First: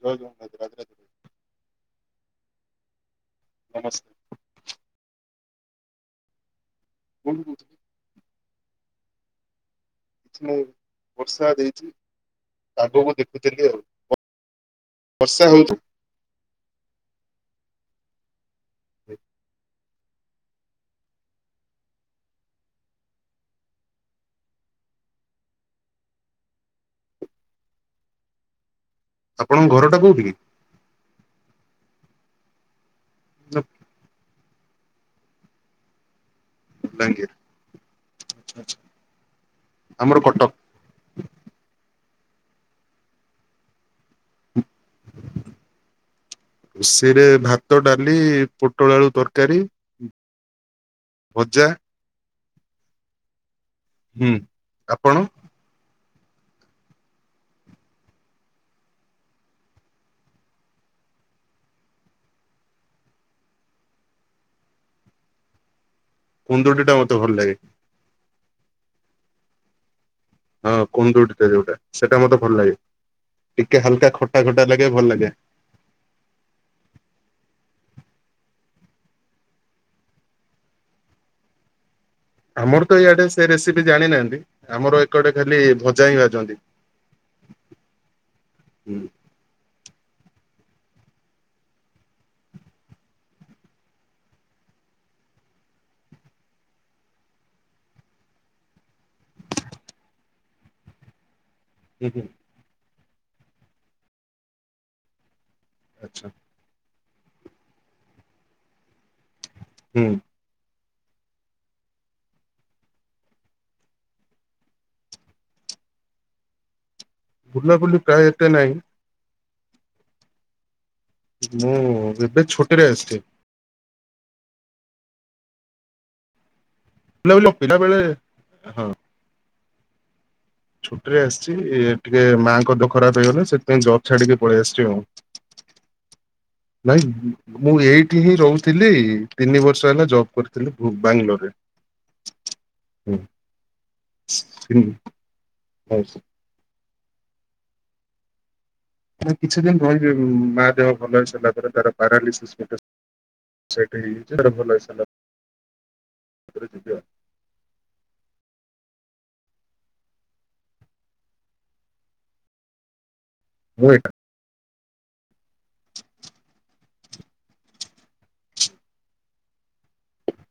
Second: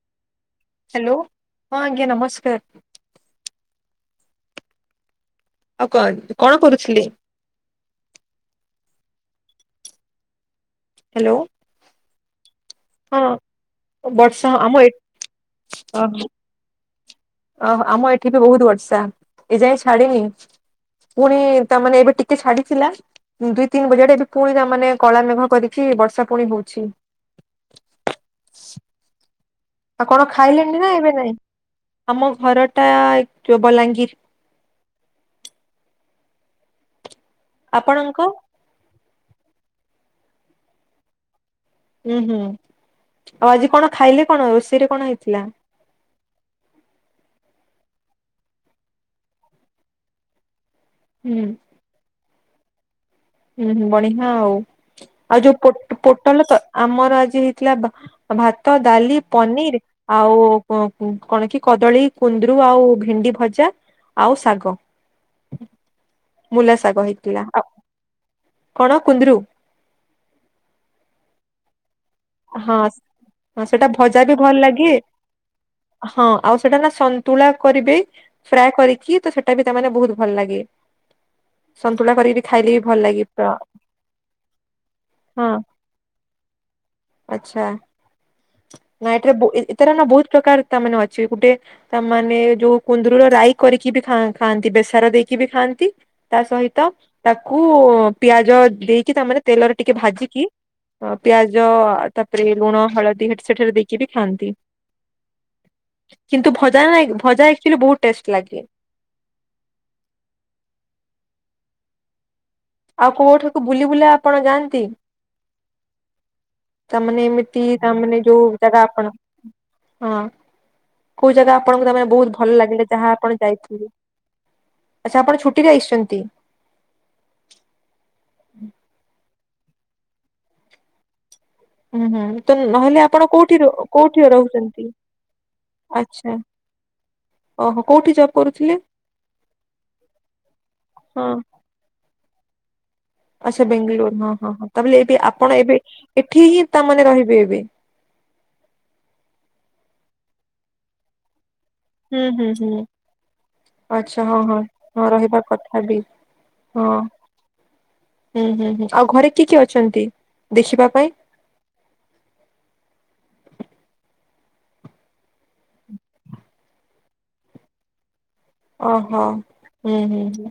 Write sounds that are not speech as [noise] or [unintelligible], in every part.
ଯଉ [inaudible] ହ୍ୟାଲୋ ହଁ ଆଜ୍ଞା ନମସ୍କାର। ନମସ୍କାର। ଆଉ କଣ କଣ କରୁଥିଲେ? ବୁହ [inaudible] ମୁଁ ହ୍ୟାଲୋ ବର୍ଷା ଦେଇଚି। ହଁ ବର୍ଷା ଆମ ଏ ବର୍ଷା ହଉଛି। ହ ଅ ହ ଆମ ଏଠି ବି ବହୁତ ବର୍ଷା ଏ ଯାଏ ଛାଡିନି। ପୁଣି ତାମାନେ ଏବେ ଟିକେ ଛାଡିଥିଲା। ଦୁଇ ତିନି ବଜାଡେ ଏ ଫୁଣି ତା ମାନେ କଳା ମେଘ କରିକି ବର୍ଷା ଫୁଣି ହଉଛି। ଆପଣଙ୍କ ଘର? ଆଉ କଣ ଖାଇଲେଣି ନା ଏବେ ନାଇଁ? ଆମ ଘର ଟା ନା ବଲାଙ୍ଗୀର। ଵଲାଙ୍ଗୀର। ଆପଣଙ୍କ? ଆମର କଟକ। ଉୁଁ ହୁଁ ଆଉ ଆଜି କଣ ଖାଇଲେ କଣ ରୋଷେଇରେ କଣ ହେଇଥିଲା? ରୋଷଇରେ ଭାତ ଡାଲି ପୋଟଳ ଆଳୁ ତରକାରୀ। ହୁଁ ଭଜା। ହୁଁ ହୁଁ ବଢିଆ ଆଉ ଆପଣ? ଆଉ ଯୋଉ ପୋ ପୋଟଳ ତ ଆମର ଆଜି ହେଇଥିଲା ଭାତ ଡାଲି ପନିର। ଆଉ କଁ କୁଁ କଣ କି କଦଳୀ କୁନ୍ଦରୁ ଆଉ ଭେଣ୍ଡି ଭଜା। ଆଉ ଶାଗ। ମୂଲା କୁଣ୍ଡୁରିଟା ଶାଗ ମତେ ଭଲ ହେଇଥିଲା ଲାଗେ। ଆଉ କଣ କୁନ୍ଦରୁ। ହଁ କୁନ୍ଦୁଡି ଟା ଯଉଟା ସେଟା ମତେ ଭଲ ଲାଗେ ହଁ ଟିକେ ସେଟା ହାଲକା ଭଜା ବି ଖଟା ଭଲ ଖଟା ଲାଗେ ଭଲ ଲାଗେ। ହଁ ଆଉ ସେଟା ନା ସନ୍ତୁଳା କରିବେ। ଫ୍ରାଏ କରିକି ତ ସେଟା ବି ତାମାନେେ ବହୁତ ଭଲ ଲାଗେ ସନ୍ତୁଳା କରିକିରି ଆମର ତ ଇଆଡେ ସେ ରେସିପି ଜାଣିନାହାନ୍ତି ଆମର ଏକଡେ ଖାଲି ଭଜା ହିଁ ଭାଜନ୍ତି। ଆଛା ହୁଁ ନାଇଟରେ ବୋ ଏତର ନା ବହୁତ ପ୍ରକାର ତା ମାନେ ଅଛି ଗୁଟେ ତାମାନେ ଯୋଉ କୁନ୍ଦୁରୁ ର ରାଇ କରିକି ବି ଖାଆନ୍ତି ବେସର ଦେଇକି ବି ଖାଆନ୍ତି। ତା ସହିତ ତାକୁ ପିଆଜ ଦେଇକି ତାମାନେ ତେଲରେ ଟିକେ ଭାଜିକି। ଅ ପିଆଜ ହୁଁ ହୁଁ। ତାପରେ ଲୁଣ ହଳଦୀ ହେଠି ସେଠାରେ ଦେଇକି ବି ଖାଆନ୍ତି। ଆଚ୍ଛା କିନ୍ତୁ ଭଜା ନାଇଁକି ଭଜା ଆକଚୁଆଲି ବହୁତ ଟେଷ୍ଟ ଲାଗେ। ହୁଁ। ଆଉ କୋଉଠିକୁ ବୁଲି ବୁଲା ଆପଣ ଯାଆନ୍ତି? ତାମାନେ ଏମିତି ବୁଲାବୁଲି ତାମାନେ ପ୍ରାୟ ଏତେ ଯୋଉ ନାହିଁ। ଜାଗା ଆପଣ ହଁ। କୋଉ ଜାଗା ମୁଁ ଆପଣଙ୍କୁ ତା ମାନେ ବହୁତ ଏବେ ଭଲ ଛୁଟିରେ ଲାଗିଲା ଆସିଛି ଯାହା ଆପଣ ଯାଇଥିବେ। ଆଚ୍ଛା ଆପଣ ଛୁଟିରେ ଆସିଛନ୍ତି? ବି ଲ [inaudible] ପିିଲା ବେଳେ ହଁ ଛୁଟିରେ ଆସିଛି ଏ ହୁଁ ହୁଁ ତ ନହେଲେ ଆପଣ କୋଉଠି ଜବ୍ କୋଉଠି ଛାଡିକି ପଳେଇ ଆସିଛି ରହୁଛନ୍ତି ଆଉ। ଆଛା। ନାଇଁ ମୁଁ ଏଇଠି ହିଁ ରହୁଥିଲି ତିନି ବର୍ଷ ହେଲା ଜବ୍ କରିଥିଲି ହଁ ବାଙ୍ଗଲୋରରେ। ହୁଁ। ଆଚ୍ଛା ବେଙ୍ଗାଲୋର ହଁ ହଁ ହଁ ତାବେଲେ ଏବେ ଆପଣ ଏବେ ଏଠି ହିଁ ତାମାନେ ରହିବେ ଏବେ। ମୁଁ କିଛି ଦିନ ରହିବି ମା ଦେହ ଭଲ ହେଇସାରିଲା ପରେ ତାର ହୁଁ ହୁଁ ପାରାଲିସିସ୍ ହୁଁ ଗୋଟେ ସେଟ୍ ହେଇଯାଇଛି ଆଚ୍ଛା ହଁ ତାର ହଁ ଭଲ ହେଇସାରିଲା ହଁ ରହିବା କଥା ବି ପରେ ଯିବି ହଁ। ଆଉ। ହୁଁ ହୁଁ ହୁଁ ଆଉ ଘରେ କିଏ କିଏ ଅଛନ୍ତି ଦେଖିବା ପାଇଁ? ମୁଁ ଏକା ଓହୋ ହୁଁ ହୁଁ ହୁଁ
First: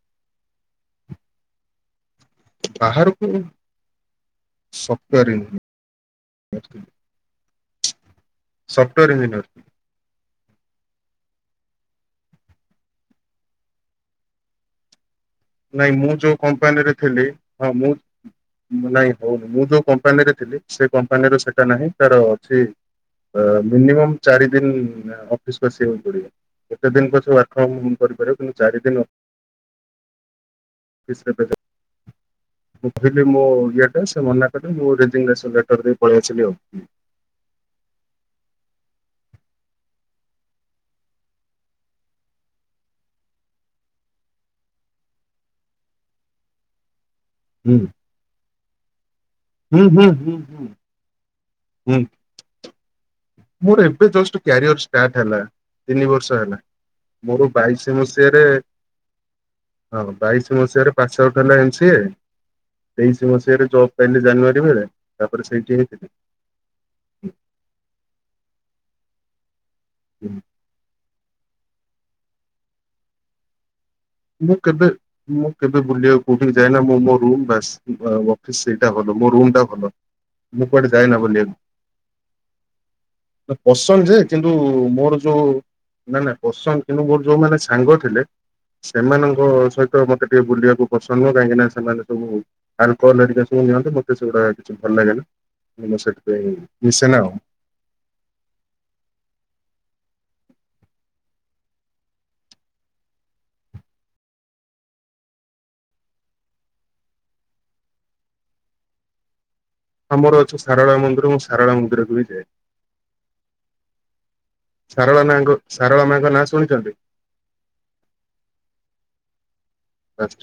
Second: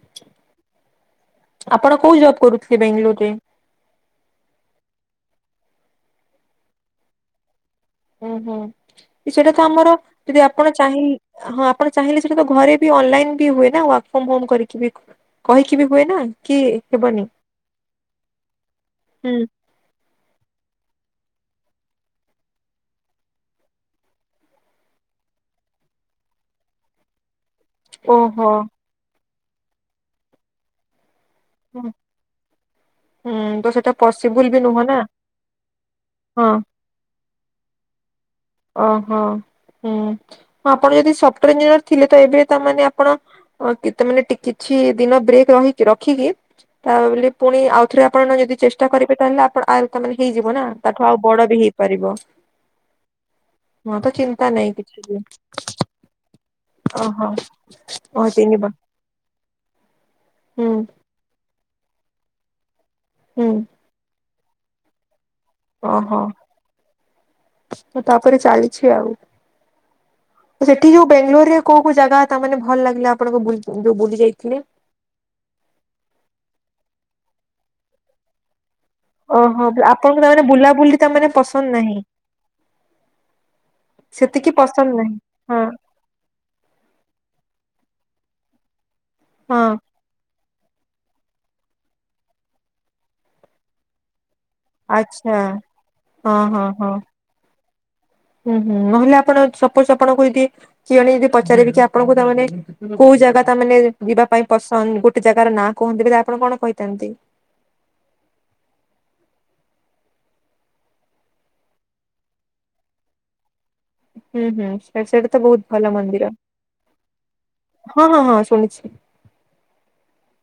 ଆପଣ କୋଉ ଜବ କରୁୁ ବାହାରକୁ ସଫ୍ଟୱେର ଇଞ୍ଜିନିୟର [unintelligible] ହୁଁ ହୁଁ ସଫ୍ଟୱେର ଇଞ୍ଜିନିୟର। ସେଇଟା ତ ଆମର ଯଦି ଆପଣ ଚାହିଁ ହଁ ଆପଣ ଚାହିଁଲେ ସେଇଟା ତ ଘରେ ବି ଅନଲାଇନ ବି ହୁଏ ନା ୱାର୍କ ଫ୍ରମ ହୋମ କରିକି ବି କହିକି ବି ନାଇଁ ହୁଏ ମୁଁ ନା ଯୋଉ କି କମ୍ପାନୀରେ ହେବନି ଥିଲି ହଁ ମୁଁ ନାଇଁ ହୁଁ ହୋଉନି ମୁଁ ଯୋଉ କ ମ୍ପାନୀରେ ଥିଲି ସେ କମ୍ପାନୀର ସେଟା ନାହିଁ ତାର ଅଛି। ମିନିମମ୍ ଚାରି ଦିନ ଅଫିସ ବସିବାକୁ ପଡିବ କେତେ ଦିନ ପଛେ କମ୍ କରିପାରିବ ଓହୋ କିନ୍ତୁ ଚାରିଦିନ [unintelligible] ହଁ। ମୁଁ କହିଲି ମୋ ଇଏଟା ସେ ମନା ବି କଲେ ନୁହଁ ମୁଁ ନା ରେଜିଗନେସନ୍ ଲେଟର ଦେଇ ପଳେଇ ହଁ ଆସିଲି ଆଉ। ଓହୋ ହୁଁ ଆପଣ ଯଦି ସଫ୍ଟୱାର ଇଞ୍ଜିନିୟର ଥିଲେ ତ ଏବେ ତାମାନେ ଆପଣ ଅ କିତ ମାନେ କିଛି ଦିନ ବ୍ରେକ୍ ରହିକି ରଖିକି ତା ବୋଲି ପୁଣି ହୁଁ ଆଉଥରେ ଆପଣ ଯଦି ଚେଷ୍ଟା କରିବେ ତାହେଲେ ଆପଣ ହୁଁ ଆଉ ହୁଁ ତାେ ହୁଁ ହେଇଯିବ ହୁଁ ନା ତାଠୁ ଆଉ ବଡ ବି ହୁଁ ହେଇପାରିବ। ମୋର ହଁ ଏବେ ତ ଜଷ୍ଟ ଚିନ୍ତା ନାହିଁ କ୍ୟାରିୟର କିଛି ବି ଷ୍ଟାର୍ଟ ହେଲା ତିନି ବର୍ଷ ହେଲା। ଓହୋ ମୋର ବାଇଶି ଓ ମସିହାରେ ତିନି ବା ହଁ ବାଇଶି ହୁଁ ମସିହାରେ ପାସ [unintelligible] ତେଇଶି ହୁଁ ମସିହାରେ ଜବ ପାଇଲି ଜାନୁଆରୀରେ ତାପରେ ସେଇଠି ହେଇଥିଲି। ଓହୋ ତାପରେ ଚାଲିଛି ଆଉ। ହୁଁ। ସେଠି ଯୋଉ ବେଙ୍ଗଲୋରରେ କୋଉ କୋଉ ଜାଗା ତା ମାନେ ଭଲ ଲାଗିଲା ଆପଣଙ୍କୁ ବୁଲି ବୁଲି ମୁଁ ଯାଇଥିଲେ? କେବେ ମୁଁ କେବେ ବୁଲିବାକୁ କୋଉଠିକି ଯାଏନା ମୁଁ ମୋ ରୁମ୍ ବାସ୍। ଅଫିସ ସେଇଟା ଭଲ ମୋ ରୁମ୍ ଟା ଓହୋ ଭଲ ଆପଣଙ୍କୁ ତାମାନେ ମୁଁ କୁଆଡେ ବୁଲାବୁଲି ଯାଏନା ତାମାନେ ବୁଲିବାକୁ। ପସନ୍ଦ ନାହିଁ ପସନ୍ଦ ଯେ କିନ୍ତୁ ସେତିକି ପସନ୍ଦ ନାହିଁ ମୋର ଯୋଉ ହଁ ନା ନା ପସନ୍ଦ କିନ୍ତୁ ମୋର ଯୋଉମାନେ ସାଙ୍ଗ ଥିଲେ ସେମାନଙ୍କ ହଁ ସହି ତ ମୋତେ ଟିକେ ବୁଲିବାକୁ ପସନ୍ଦ ନୁହଁ କାହିଁକିନା ସେମାନେ ସବୁ ଆଲକହଲ ହେରିକା ସବୁ ନିଅନ୍ତି ମୋତେ ସେଗୁଡାକ କି ଭଲ ଲାଗେନା ଆଚ୍ଛା ମୁଁ ଇନୋସେଣ୍ଟ ହଁ ପାଇଁ ହଁ ହଁ ମିଶେନା ଆଉ। ହୁଁ ହୁଁ ନହେଲେ ଆପଣ ସପୋଜ ଆପଣଙ୍କୁ ଯଦି କିଏଣେ ଯଦି ପଚାରିବି କି ଆପଣଙ୍କୁ ତାମାନେ କୋଉ ଜାଗା ତା ମାନେ ଯିବା ପାଇଁ ପସନ୍ଦ। ଗୋଟେ ଜାଗାର ନାଁ କୁହନ୍ତି ଆପଣ କଣ କହିଥାନ୍ତି? ହଁ ଆମର ଅଛି ସାରଳା ମନ୍ଦିର ମୁଁ ସାରଳା ମନ୍ଦିରକୁ ବି ଯାଏ। ହୁଁ ହୁଁ ଶାରଳା ସେ-ସେଇଟା ତ ମାଙ୍କ ବୋହୁତ ଭଲ ଶାରଳା ମାଙ୍କ ମନ୍ଦିର। ନାଁ ଶୁଣିଛନ୍ତି ହଁ ହଁ ହଁ ଶୁଣିଚି।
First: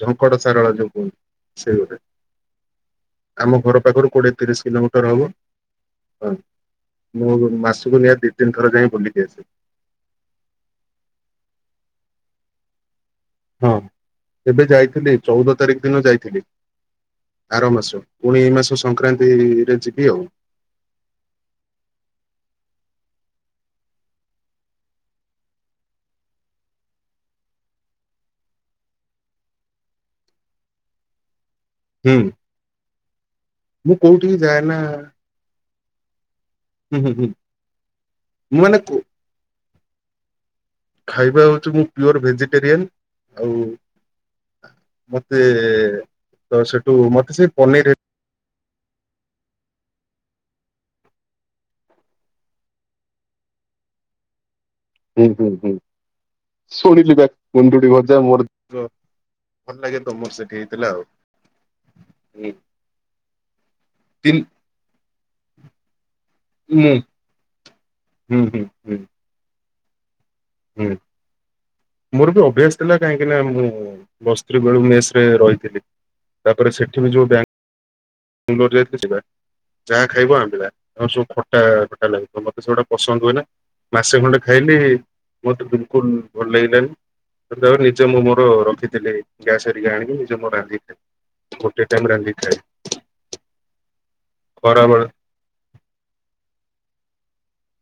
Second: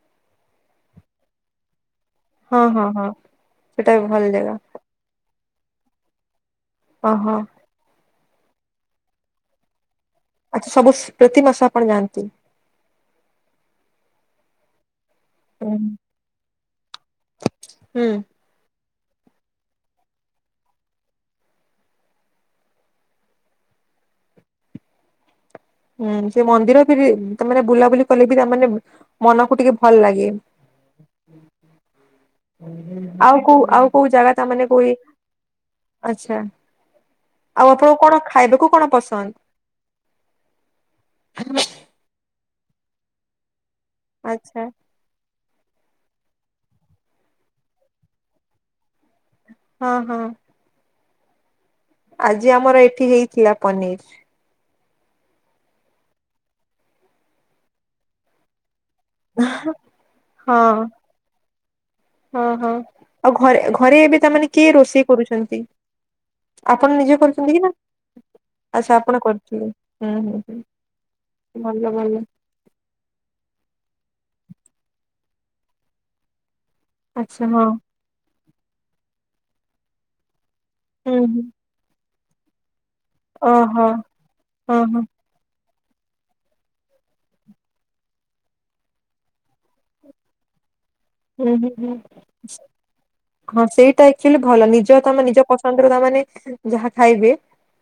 ଝଙ୍କଡ ସାରଳା ଯୋଉ କୁହନ୍ତି ସେ ଗୋଟେ। ହଁ ହଁ ହଁ ଆମ ଘର ସେଟା ବି ପାଖରୁ ଭଲ କୋଡିଏ ଜାଗା ତିରିଶ କିଲୋମିଟର ହବ। ହଁ ଓହୋ ମୁଁ ମାସକୁ ନିହାଆ ଦି ତିନି ଥର ଯାଇ ବୁଲିକି ଆସେ। ଆଚ୍ଛା ସବୁ ପ୍ରତି ମାସ ଆପଣ ଜାଆନ୍ତି? ହଁ ଏବେ ଯାଇଥିଲି। ଚଉଦ ହୁଁ ତାରିଖ ଦିନ ଯାଇଥିଲି ଆର ମାସ ହୁଁ ପୁଣି ଏଇ ମାସ ସଂକ୍ରାନ୍ତିରେ ଯିବି ଆଉ। ହୁଁ ସେ ମନ୍ଦିର ଫିରି ତାମାନେ ବୁଲାବୁଲି କଲେ ବି ତାମାନେ ମନକୁ ଟିକେ ଭଲ ଲାଗେ। ହୁଁ। ଆଉ କୋଉ ଆଉ ମୁଁ କୋଉ ଜାଗା କୋଉଠିକି ଯାଏ ତାମାନେ ନା କୋଇ ଆଚ୍ଛା। ହୁଁ ହୁଁ ହୁଁ। ଆଉ ଆପଣଙ୍କୁ କଣ ମୁଁ ଖାଇବାକୁ ମାନେ କଣ କୋ ପସନ୍ଦ? ଖାଇବା ହୋଉଚି ମୁଁ ପିଓର ଭେଜିଟେରିଆନ ଆଉ ଆଚ୍ଛା ମତେ ତ ସେଠୁ ମତେ ସେ ପନିର ହଁ ହଁ। ଆଜି ଆମର ଏଠି ହେଇଥିଲା ପନିର। ହୁଁ ହୁଁ ହୁଁ ଶୁଣିଲି ପା କେମିତି ଗୋଟେ ଗଜା ମୋର ତ ଭଲ ଲାଗେ ତମର ହଁ ସେଠି ହେଇଥିଲା ଆଉ। ହଁ ହଁ ଆଉ ଘରେ ଘରେ ଏବେ ତିନ ତାମାନେ କିଏ ରୋଷେଇ କରୁଛନ୍ତି। ମୁଁ ଆପଣ ନିଜେ କରୁଛନ୍ତି କି ନା ହୁଁ ହୁଁ ହୁଁ ଆଚ୍ଛା ଆପଣ କରୁଥୁଲେ। ହୁଁ ହୁଁ ହୁଁ। ହୁଁ ଭଲ ଭଲ ମୋର ବି ଅଭ୍ୟାସ୍ ଥିଲା କାହିଁକି ନା ମୁଁ ପ୍ଲସ ଥ୍ରି ବେଳୁ ମେସରେ ରହିଥିଲି ତାପରେ ସେଠ ଆଚ୍ଛା ହଁ। ସୁନ୍ଦର ଯାଇଥିଲି ସେଇପା ଯାହା ଖାଇବ ଆମ୍ବିଳା ନହଲେ ହୁଁ ସବୁ ହୁଁ ଖଟା ଖଟା ଲାଗିଥିବ ମତେ ସେଗୁଡା ପସନ୍ଦ ହୁଏନା ଓହୋ ମାସେ ଖଣ୍ଡେ ହଁ ଖାଇଲି ହଁ ମତେ ବିଲକୁଲ ଭଲ ଲାଗିଲାନି। ତାପରେ ନିଜ ମୁଁ ମୋର ରଖିଥିଲି ଗ୍ୟାସ ହରିକା ଆଣିକି ନିଜେ ମୁଁ ରାନ୍ଧି ଖା ହୁଁ ହୁଁ ହୁଁ ହଁ ସେଇଟା ଏକଚୋଲି ଭଲ ନିଜ ଖରାବେଳେ ତମେ ନିଜ ପସ୍ ସନ୍ଦରେ ଦବନି ଯାହା ଖାଇବେ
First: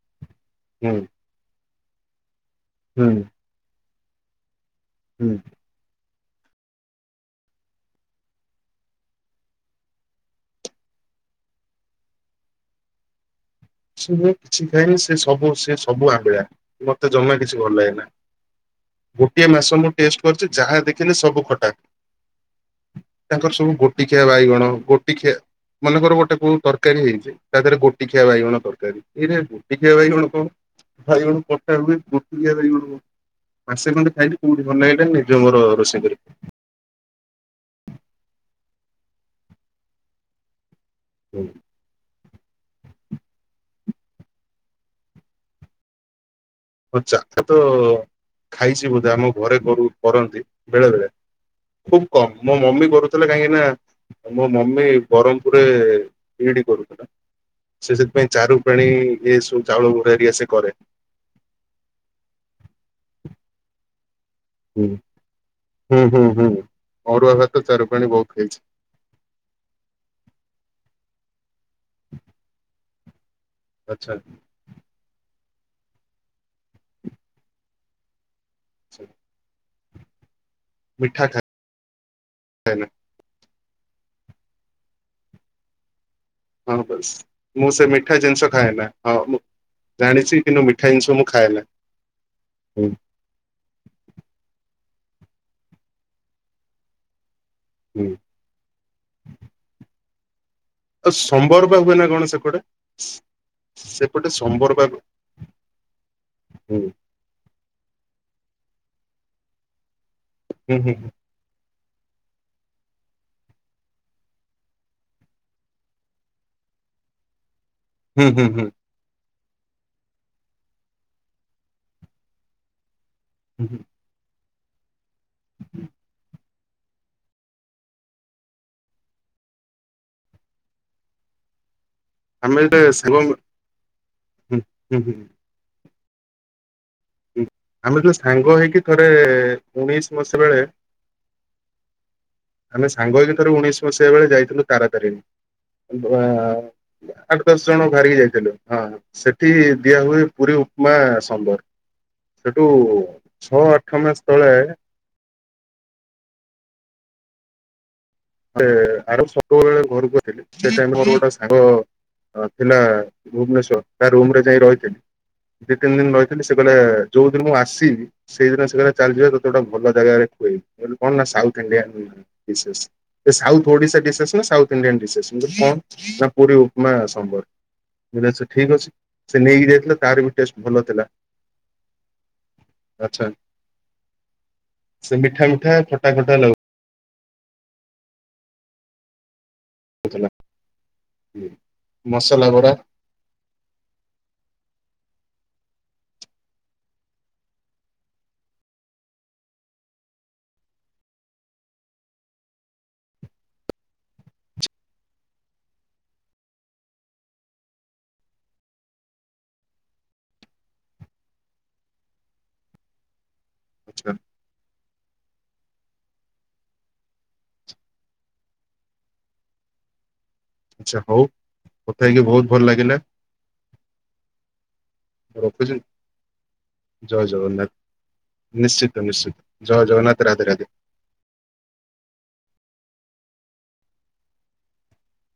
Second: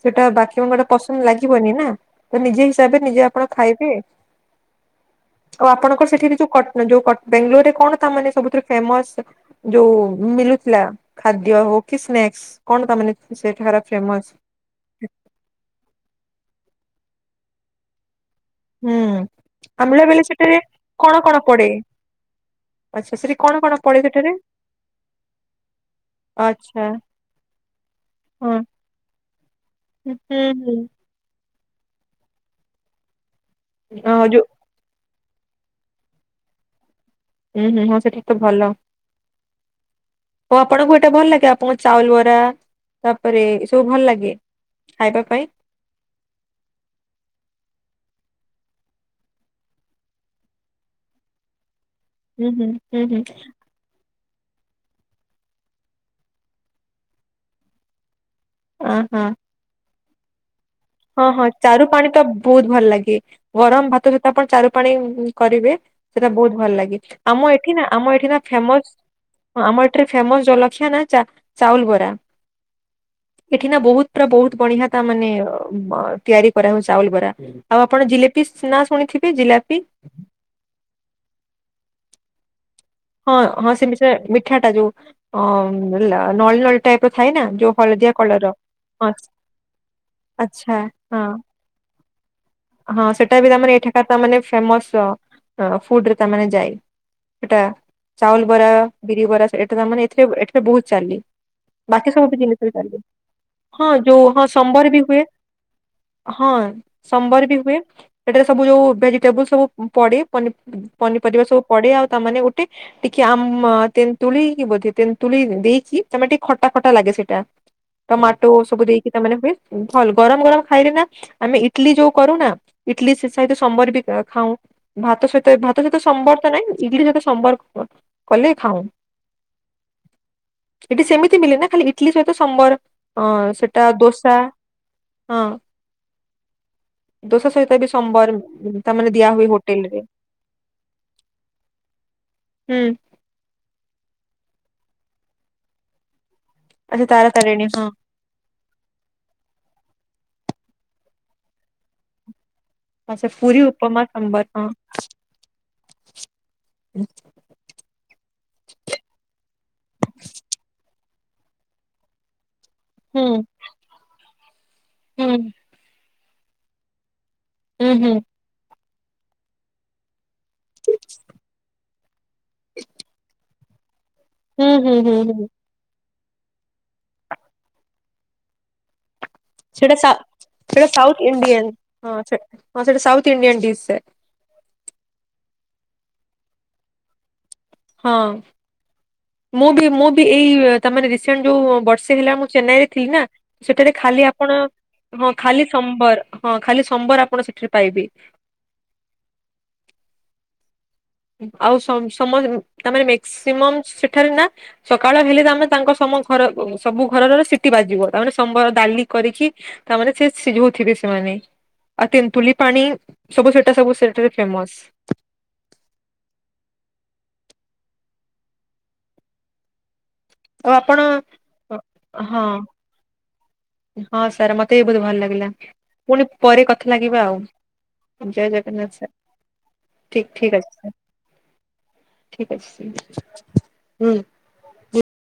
ସେଇଟା ବାକିବଙ୍କର ହୁଁ ପସନ୍ଦ ଲାଗିବନି ନା ତ ନିଜେ ହିଁ ସେ ତେବେ ହୁଁ ନିଜେ ଆପଣ ଖାଇବେ। ହୁଁ। ଆଉ ଆପଣଙ୍କର ସେଠି ବି ଯୋଉ କ ଯୋଉ କ ବେଙ୍ଗଲୋରରେ କଣ ତାମାନେ ସବୁଥିରେ ଫେମସ ଯୋଉ ମିଲୁଥିଲା ଖାଦ୍ୟ ହୋଉ କି ସ୍ନେକ୍ସ କଣ ତାମାନେେ ସେଠାକାର କିଛି ମାନେ କିଛି ଖାଇନି ସେ ସବୁ ସେ ସବୁ ଆମ୍ବିଳା ମତେ ଜମା କିଛି ଭଲ ଲାଗେନା। ହୁଁ ଗୋଟିଏ ମାସ ମୁଁ ଆମଲା ଟେଷ୍ଟ ବେଳେ କରିଚି ସେଠାରେ ଯାହା ଦେଖିଲି କଣ କଣ ସବୁ ଖଟା। ପଡେ ଆଚ୍ଛା ସେଠି ତାଙ୍କର କଣ ସବୁ କଣ ପଡେ ଗୋଟି ଖିଆ ସେଠାରେ ବାଇଗଣ ଗୋଟି ଖିଆ ମନେକର ଗୋଟେ କୋଉ ଆଚ୍ଛା ତରକାରୀ ହେଇଛି ତା ଦେହରେ ଗୋଟି ଖିଆ ହଁ ବାଇଗଣ ସରକାରୀ ଏଇରା ଗୋଟିକିଆ ହୁଁ ବାଇଗଣ ହୁଁ କଣ ବାଇଗଣ କଟା ହୁଏ ଗୋଟିକିଆ ବାଇଗଣ କଣ। ମାସେ ଖଣ୍ଡେ ହଁ ଖାଇଲି ଯୋଉ କୋଉଠି ଭଲ ଲାଗିଲାନି ନିଜ ମୋର ରୋଷେଇ କରି ହୁଁ ହୁଁ ହଁ ସେଠିକି ତ ଭଲ ହୋଉ ଆପଣଙ୍କୁ ଏଇଟା ଭଲ ଲାଗେ ଆପଣ ଚାଉଲ ବରା ତାପରେ ଏ ସବୁ ଭଲ ଲାଗେ ଖାଇବା ପାଇଁ? ହଁ ଚାହା ତ ଖାଇଚି ବୋଧେ ଆମ ଘରେ କରୁ କରନ୍ତି ବେଳେ ବେଳେ। ଖୁବ କମ ହୁଁ ମୋ ହୁଁ ମମି ହୁଁ ହୁଁ କରୁଥିଲେ କାହିଁକିନା ମୋ ମମି ବରମପୁରେ ବିଇଡି କରୁଥୁଲା ସେ ସେଥିପାଇଁ ଚାରୁ ପାଣି ଅ ହଁ ଏ ସବୁ ଚାଉଳ ଗୁଡ ହରିକା ସିଏ କରେ। ହଁ ହଁ ଚାରୁ ପାଣି ତ ବୋହୁତ ଭଲ ଲାଗେ ଗରମ ଭାତ ସହିତ ଆପଣ ଚାରୁ ହୁଁ ପାଣି କରିବେ ହୁଁ ସେଟା ହୁଁ ବୋହୁତ ଭଲ ଲାଗେ ଅରୁଆ ଭାତ ଆମ ଏଠି ଚାରୁ ନା ପାଣି ଆମ ବହୁତ ଏଠି ନା ଖାଇଛି ଫେମସ୍ ହଁ ଆମର ଏଠିରେ ଫେମସ ଜଲଖିଆ ନା ଚା ଚାଉଲ ବରା। ଏଠି ନା ବୋହୁତ ପୁରା ଆଚ୍ଛା। ବୋହୁତ ବଢିଆ ତାମାନେ ଅ ବ ତିଆରି କରା ହୁଉ ଚାଉଲ ବରା ଆଉ ଆପଣ ଜିଲାପି ନାଁ ଶୁନିଥିବେ ଜିଲାପି। ମିଠା ଖାଇ ହେଲା ହଁ ହଁ ସେମିତି ସେ ମିଠାଟା ଯୋଉ ଓ ଲା ନଳି ହଁ ନଳି ବାସ୍। ଟାଇପର ଥଏ ନା ମୁଁ ଯୋଉ ସେ ହଳଦିଆ ମିଠା ଜିନିଷ କଲରର? ଖାଏନା ହଁ ମୁଁ ଜାଣିଛି କିନ୍ତୁ ମିଠା ଜିନିଷ ମୁଁ ଖାଏନା। ହୁଁ ହଁ ସେଟା ବି ତାମାନେ ଏଠାକାର ତାମାନେ ଫେମସ ଅ ଫୁଡରେ ତାନେ ଯାଏ ଏଟା ହୁଁ। ଚାଉଲ ବରା, ବିରି ବରା ସେ ଏଟା ତାମାନେ ଏଥିରେ ଅ ଏଟା ବୋହୁତ ଆଉ ଚାଲି ସମ୍ବର ବା ହୁଏ ନା ବାକି କଣ ସବୁ ବି ଜିନିଷ ସେପଟେ? ବି ଚାଲି। ହଁ ଯୋଉ ସେପଟେ ହଁ ବା ସମ୍ବର ହୁଁ ବି ହୁଏ ହଁ। ସମ୍ବର ବି ହୁଏ ଏଠାରେ ସବୁ ଯୋଉ ଭେଜିଟେବୁଲ ସବୁ ପଡେ ପନି ହୁଁ ହୁଁ ପନି ପରିବା ସବୁ ପଡେ ଆଉ ତାମାନେ ଗୋଟେ ଟିକେ ଆମ ତେନ୍ତୁଳି କି ବୋଧେ ତେନ୍ତୁଳି ଦେଇକି ତମେ ଟିକେ ଖଟା ଖଟା ଲାଗେ ସେଇଟା। ହଁ ଟମାଟୋ ସବୁ ଦେଇକି ତାମାନେ ହୁଏ ଭଲ ଗରମ ଗରମ ଖାଇଲେ ନା ଆମେ ଇଟଲି ଯୋଉ କରୁନା ଇଟଲି ସେ ସହିତ ହୁଁ ସମ୍ବର ବି ଏ ଖାଉଁ ଭାତ ସହିତଣଏ ଭାତ ସହିତ ସମ୍ବର ତ ନାଇଁ ଇଡଲି ସହିତ ସମ୍ବର୍ କ କଲେ ଖାଉଁ। ଏଠି ସେମିତି ମିଲେ ନା ଖାଲି ଇଟଲିି ସହିତ ଆମେ ସମ୍ବର ଯେତେବେଳେ ସାଙ୍ଗ ହୁଁ ଅଁ ସେଟା ଦୋସା ହୁଁ ହୁଁ। ହଁ। ହୁଁ ଦୋଶା ସହିତ। ବି ଆମେ ଯୋଉ ସମ୍ବର ସାଙ୍ଗ ହେଇକି ଥରେ ତାମାନେ ଦିଆ ହୁଏ ହୋଟେଲ ରେ ଉଣେଇଶି ମସିହା ବେଳେ। ହୁଁ ଆମେ ସାଙ୍ଗ ହେଇକି ଥରେ ଉଣେଇଶ। ମସିହା ବେଳେ ଯାଇଥିଲୁ ତାର ତାରିଣ ଆ ଆଚ୍ଛା ତାରା ଆଠ ତାରିଣୀ ଦଶ ହଁ ଜଣ ବାହାରିକି ଯାଇଥିଲୁ। ହଁ ସେଠି ଦିଆ ହୁଏ ପୁରୀ ଉପମା ସମ୍ବର। ସେଉଟୁ। ହଁ ସେ ପୁରୀ ଉପମା ସମ୍ବର ହଁ। ସେ ଆର ସବୁବେଳେ ଘରକୁ ଥିଲି ସେଟାଇମ ରେ ମୋର ଗୋଟା ସାଙ୍ଗ ଥିଲା। ହୁଁ। ଭୁବନେଶ୍ଵର ତା ରୁମ ରେ ଯାଇ ରହିଥିଲି। ହୁଁ। ଦି ତିନି ଦିନ ରହିଥିଲି ସେ କଇଲେ ଯୋଉ ଦିନ ମୁଁ ହୁଁ ଆସିଲା। ହୁଁ ସେଇଦିନ ସେ‌ କହିଲା ଚାଲିଯିବା ତତେ ଗୋଟେ ଭଲ ଜାଗାରେ ଖୁଏଇବି ମୁଁ କହିଲି କଣ ନା ସାଉଥ୍ ଇଣ୍ଡିଆନ ଡିସେସ। ସେ ସାଉଥ ଓଡ଼ିଶା ଡିସେସ ନା ହୁଁ ସାଉଥ ହୁଁ ଇଣ୍ଡିଆନ ହୁଁ ଡିସେସ ମୁଁ ହୁଁ କଇଲି କଣ। ନା ପୁରୀ ଉପମା ସମ୍ବର ମୁଁ କଇଲି ଆଛା ଠିକ ଅଛି। ସେ ନେଇକି ସେଟା ଯାଇଥିଲା ସା ତାର ବି ଟେଷ୍ଟ ଭଲ ସେଟା ଥିଲା ସାଉଥ ଇଣ୍ଡିଆନ ହଁ ସେଟା ଆଚ୍ଛା ସାଉଥ ଇଣ୍ଡିଆନ୍ ଡିସ୍। ସେ ମିଠା ମିଠା ଖଟା ଖଟା ଲାଗୁ ହଁ। ମୁଁ ବି ମୁଁ ବି ଲାଗୁଥିଲା ଏଇ ତମରି ରିସେଣ୍ଟ ଯୋଉ ବର୍ଷେ ହେଲା ମସଲା ମୁଁ ବରା ଚେନ୍ନାଇ ରେ ଥିଲି ନା। ସେଠାରେ ଖାଲି ଆପଣ ହଁ ଖାଲି ସମ୍ବର ହଁ ଖାଲି ସମ୍ବର ଆପଣ ସେଠାରେ ପାଇବେ। ଆଉ ସମ ସମ ତମର ମେକ୍ସିମମ୍ ସେଠାରେ ନା। ସକାଳ ହେଲେ ତାନେ ତାଙ୍କ ସମ ଘର ସବୁ ଘରର ସିଟି ବାଜିବ ତାମାନେ ସମ୍ବର ଡାଲି କରିକି। ତାମାନେ ସେ ସିଝଉଥିବେ ସେମାନେ। ଆଉ ତେନ୍ତୁଲି ପାଣି ସବୁ ସେଟା ସବୁ ଆଚ୍ଛା ସେଠାରେ ଫେମସ। ଆଉ ଆଚ୍ଛା ଆପଣ ହଉ ଅଁ କଥା ହେଇକି ବହୁତ ହଁ। ଭଲ ଲାଗିଲା ହଁ ସାର୍ ମତେ ବି ବହୁତ ଭଲ ଲାଗିଲା ରଖୁଛି ପୁଣି ପରେ କଥା ଜୟ ଲାଗିବା ଆଉ‌। ଜଗନ୍ନାଥ ଜୟ ଜଗନ୍ନାଥ ନିଶ୍ଚିତ ସାର୍ ନିଶ୍ଚିତ ଜୟ ଜଗନ୍ନାଥ ଠିକ ରାଧେ ରାଧେ। ଠିକ ଅଛି ସାର୍। ଠିକ ଅଛି ସାର୍ ହୁଁ।